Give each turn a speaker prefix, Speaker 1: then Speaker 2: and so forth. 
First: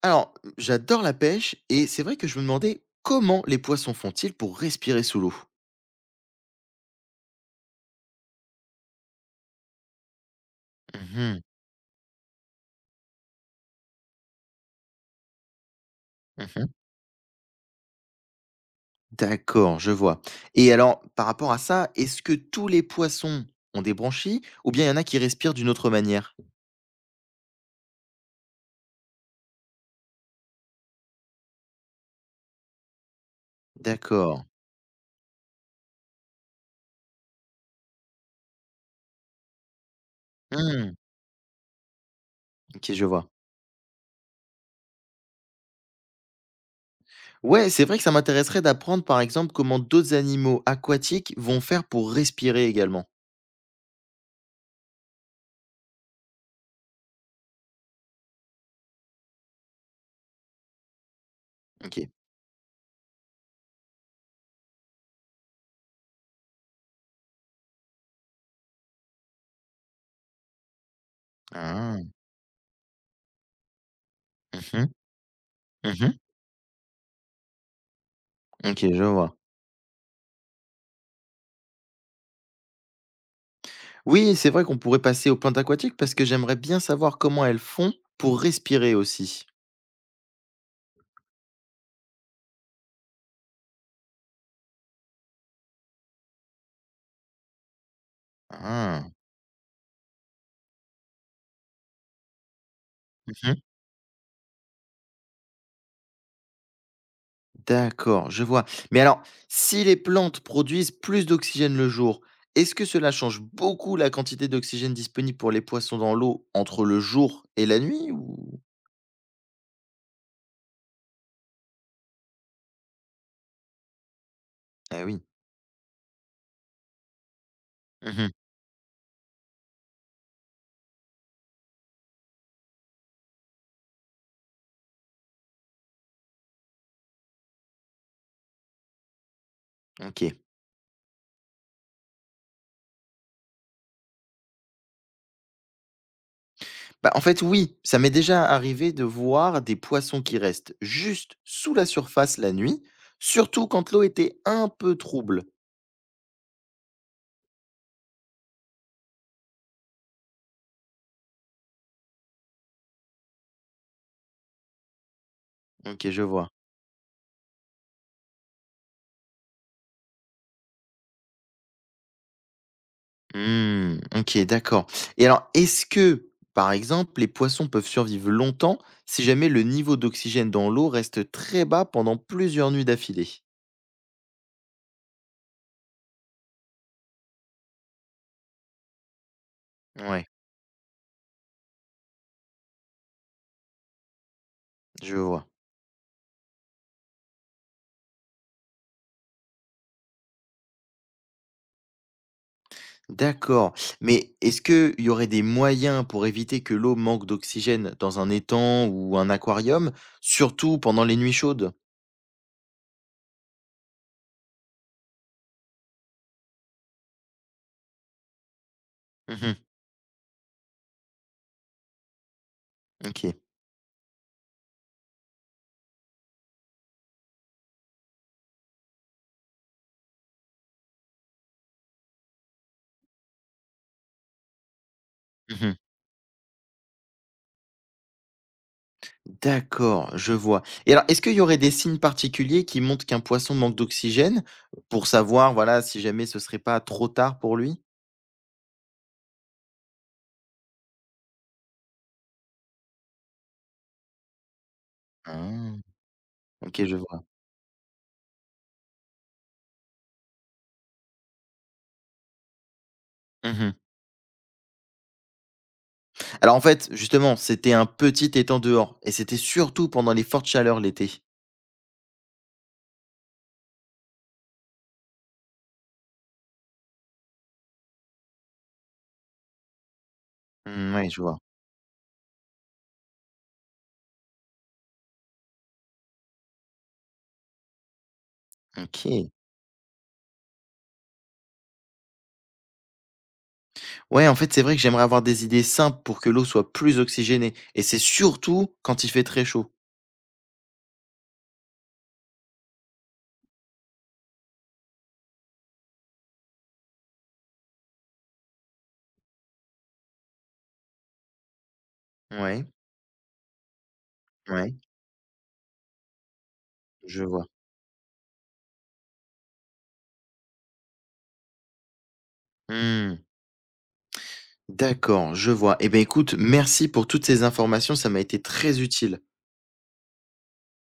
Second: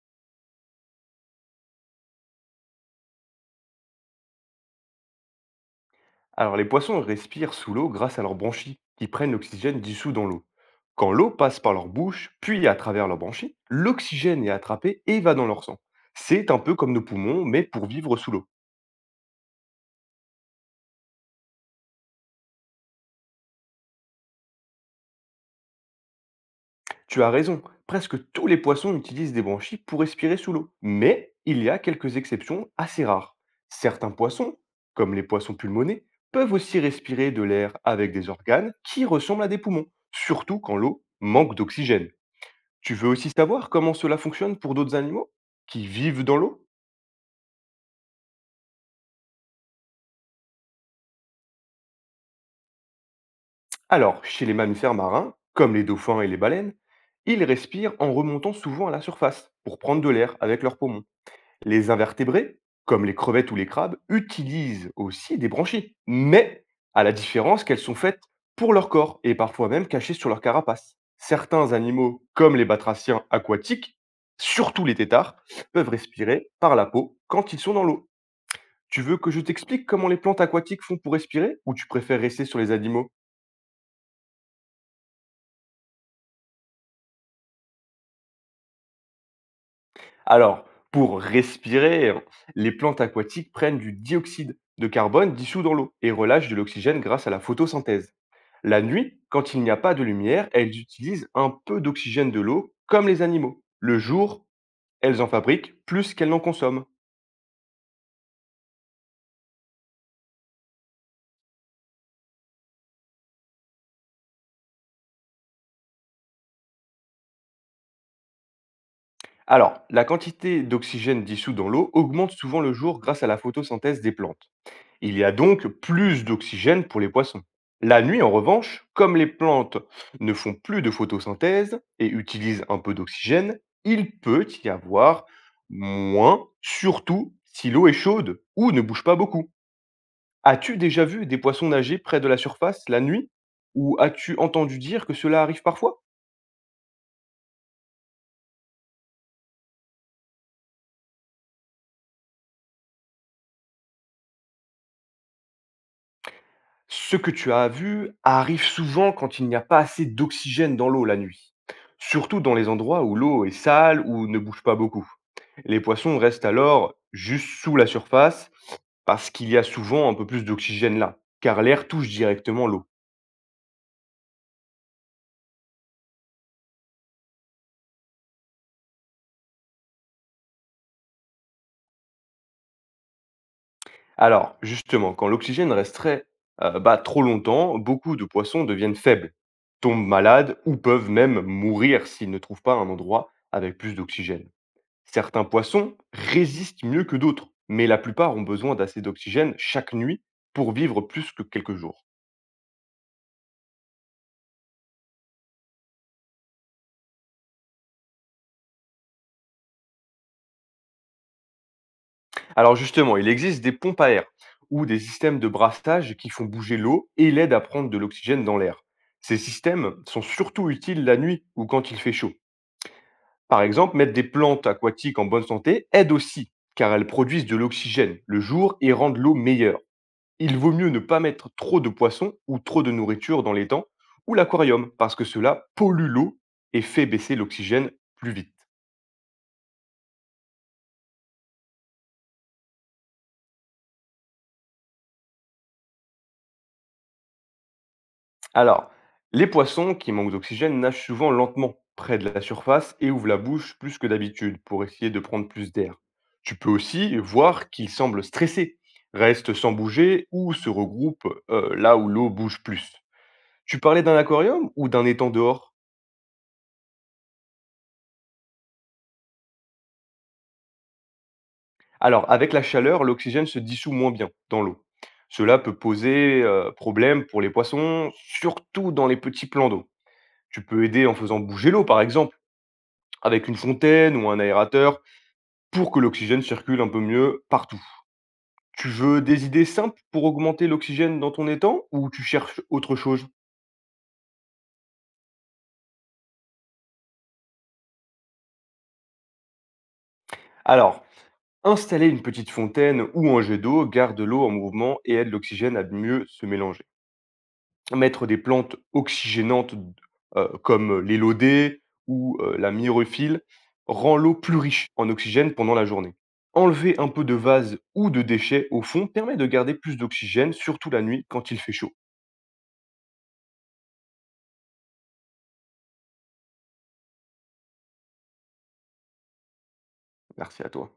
Speaker 1: Alors, j'adore la pêche et c'est vrai que je me demandais comment les poissons font-ils pour respirer sous l'eau?
Speaker 2: Alors les poissons respirent sous l'eau grâce à leurs branchies, qui prennent l'oxygène dissous dans l'eau. Quand
Speaker 1: Mmh
Speaker 2: l'eau
Speaker 1: mh.
Speaker 2: passe par leur bouche, puis à travers leurs branchies, l'oxygène est attrapé et va dans leur sang. C'est un
Speaker 1: Mmh.
Speaker 2: peu comme nos poumons, mais pour vivre sous l'eau.
Speaker 1: D'accord, je vois. Et alors, par rapport à ça, est-ce que tous les poissons ont des branchies ou bien il y en a qui respirent d'une autre manière?
Speaker 2: Tu as raison, presque tous les poissons utilisent des branchies pour respirer sous l'eau. Mais il y a quelques exceptions assez rares. Certains
Speaker 1: D'accord.
Speaker 2: poissons, comme les poissons pulmonés, peuvent aussi respirer de l'air avec des organes qui ressemblent à des poumons, surtout quand
Speaker 1: Mmh,
Speaker 2: l'eau manque d'oxygène.
Speaker 1: OK,
Speaker 2: Tu
Speaker 1: je
Speaker 2: veux
Speaker 1: vois.
Speaker 2: aussi savoir comment cela fonctionne pour d'autres animaux qui vivent dans l'eau?
Speaker 1: Ouais, c'est vrai que ça m'intéresserait d'apprendre, par exemple, comment d'autres animaux aquatiques vont faire pour respirer également.
Speaker 2: Alors, chez les mammifères marins, comme les dauphins et les baleines, ils respirent en remontant souvent à la surface pour prendre de l'air avec leurs poumons. Les
Speaker 1: OK.
Speaker 2: invertébrés, comme les crevettes ou les crabes, utilisent aussi des branchies, mais à la différence qu'elles sont faites pour leur corps et parfois même cachées sur leur carapace. Certains
Speaker 1: Ah.
Speaker 2: animaux, comme les batraciens aquatiques,
Speaker 1: Mmh
Speaker 2: surtout
Speaker 1: mh.
Speaker 2: les têtards, peuvent
Speaker 1: Mmh.
Speaker 2: respirer par la peau quand ils sont dans l'eau.
Speaker 1: OK,
Speaker 2: Tu
Speaker 1: je
Speaker 2: veux que
Speaker 1: vois.
Speaker 2: je t'explique comment les plantes aquatiques font pour respirer ou tu préfères rester sur les animaux?
Speaker 1: Oui, c'est vrai qu'on pourrait passer aux plantes aquatiques parce que j'aimerais bien savoir comment elles font pour respirer aussi.
Speaker 2: Alors, pour respirer, les plantes aquatiques prennent du dioxyde de carbone dissous dans l'eau et relâchent de l'oxygène grâce à la photosynthèse. La
Speaker 1: Ah,
Speaker 2: nuit, quand il n'y a pas de lumière, elles utilisent un peu d'oxygène de l'eau comme les animaux.
Speaker 1: mhm.
Speaker 2: Le jour, elles en fabriquent plus qu'elles n'en consomment.
Speaker 1: D'accord, je vois. Mais alors, si les plantes produisent plus d'oxygène le jour, est-ce que cela change beaucoup la quantité d'oxygène disponible pour les poissons dans l'eau entre le jour et la nuit ou...
Speaker 2: Alors, la quantité d'oxygène dissous dans l'eau augmente souvent le jour grâce à la photosynthèse des plantes.
Speaker 1: Ah
Speaker 2: Il
Speaker 1: oui.
Speaker 2: y a donc plus d'oxygène pour les poissons. La nuit,
Speaker 1: Mhm.
Speaker 2: en revanche, comme les plantes ne font plus de photosynthèse et utilisent un peu d'oxygène, il peut y avoir moins, surtout si l'eau est chaude ou ne bouge pas beaucoup.
Speaker 1: Ok.
Speaker 2: As-tu déjà vu des poissons nager près de la surface la nuit? Ou as-tu entendu dire que cela arrive parfois?
Speaker 1: Bah, en fait, oui, ça m'est déjà arrivé de voir des poissons qui restent juste sous la surface la nuit, surtout quand l'eau était un peu trouble.
Speaker 2: Ce que tu as vu arrive souvent quand il n'y a pas assez d'oxygène dans l'eau la nuit, surtout dans les endroits où l'eau est sale ou ne bouge pas beaucoup. Les
Speaker 1: Ok,
Speaker 2: poissons
Speaker 1: je
Speaker 2: restent
Speaker 1: vois.
Speaker 2: alors juste sous la surface parce qu'il y a souvent un peu plus d'oxygène là, car l'air touche directement l'eau.
Speaker 1: Mmh, OK, d'accord, et alors, est-ce que, par exemple, les poissons peuvent survivre longtemps si jamais le niveau d'oxygène dans l'eau reste très bas pendant plusieurs nuits d'affilée?
Speaker 2: Alors, justement, quand l'oxygène resterait trop longtemps, beaucoup de poissons deviennent faibles, tombent
Speaker 1: Ouais,
Speaker 2: malades ou peuvent même mourir s'ils ne trouvent pas un endroit avec plus d'oxygène.
Speaker 1: je
Speaker 2: Certains
Speaker 1: vois.
Speaker 2: poissons résistent mieux que d'autres, mais la plupart ont besoin d'assez d'oxygène chaque nuit pour vivre plus que quelques jours.
Speaker 1: D'accord, mais est-ce qu'il y aurait des moyens pour éviter que l'eau manque d'oxygène dans un étang ou un aquarium, surtout pendant les nuits chaudes?
Speaker 2: Alors justement, il existe des pompes à air ou des systèmes de brassage qui font bouger l'eau et l'aident à prendre de l'oxygène dans l'air. Ces
Speaker 1: Mmh.
Speaker 2: systèmes sont surtout utiles la nuit ou quand il fait chaud.
Speaker 1: OK.
Speaker 2: Par exemple, mettre des plantes aquatiques en bonne santé aide aussi, car elles produisent de l'oxygène le jour et rendent l'eau meilleure. Il vaut mieux ne pas mettre trop de poissons ou trop de nourriture dans l'étang ou l'aquarium, parce que cela
Speaker 1: Mmh.
Speaker 2: pollue l'eau et fait baisser l'oxygène plus vite.
Speaker 1: D'accord, je vois. Et alors, est-ce qu'il y aurait des signes particuliers qui montrent qu'un poisson manque d'oxygène pour savoir, voilà, si jamais ce serait pas trop tard pour lui?
Speaker 2: Alors, les poissons qui manquent d'oxygène nagent souvent lentement près de la surface et ouvrent la bouche plus que d'habitude pour essayer de prendre plus
Speaker 1: Ah,
Speaker 2: d'air. Tu peux
Speaker 1: ok, je
Speaker 2: aussi
Speaker 1: vois.
Speaker 2: voir qu'ils semblent stressés, restent sans bouger ou se regroupent là où l'eau bouge plus.
Speaker 1: Mhm.
Speaker 2: Tu parlais d'un aquarium ou d'un étang dehors?
Speaker 1: Alors, en fait, justement, c'était un petit étang dehors et c'était surtout pendant les fortes chaleurs l'été.
Speaker 2: Alors, avec la chaleur, l'oxygène se dissout moins bien dans l'eau. Cela peut poser problème pour les poissons, surtout dans les petits plans d'eau. Tu peux
Speaker 1: Mm,
Speaker 2: aider
Speaker 1: ouais,
Speaker 2: en
Speaker 1: je
Speaker 2: faisant
Speaker 1: vois.
Speaker 2: bouger l'eau, par exemple, avec une fontaine ou un aérateur. Pour que l'oxygène circule un peu mieux partout. Tu veux
Speaker 1: Ok.
Speaker 2: des idées simples pour augmenter l'oxygène dans ton étang ou tu cherches autre chose?
Speaker 1: Ouais, en fait, c'est vrai que j'aimerais avoir des idées simples pour que l'eau soit plus oxygénée. Et c'est surtout quand il fait très chaud.
Speaker 2: Alors, installer une petite fontaine ou un jet d'eau garde l'eau en mouvement et aide l'oxygène à mieux se mélanger. Mettre des plantes oxygénantes comme l'élodée ou
Speaker 1: Ouais,
Speaker 2: la myrophile rend l'eau plus
Speaker 1: ouais,
Speaker 2: riche en oxygène pendant la journée. Enlever un peu
Speaker 1: je
Speaker 2: de
Speaker 1: vois.
Speaker 2: vase ou de déchets au fond permet de garder plus d'oxygène, surtout la nuit quand il fait chaud.
Speaker 1: Hmm. D'accord, je vois. Eh bien, écoute, merci pour toutes ces informations, ça m'a été très utile.
Speaker 2: Merci à toi.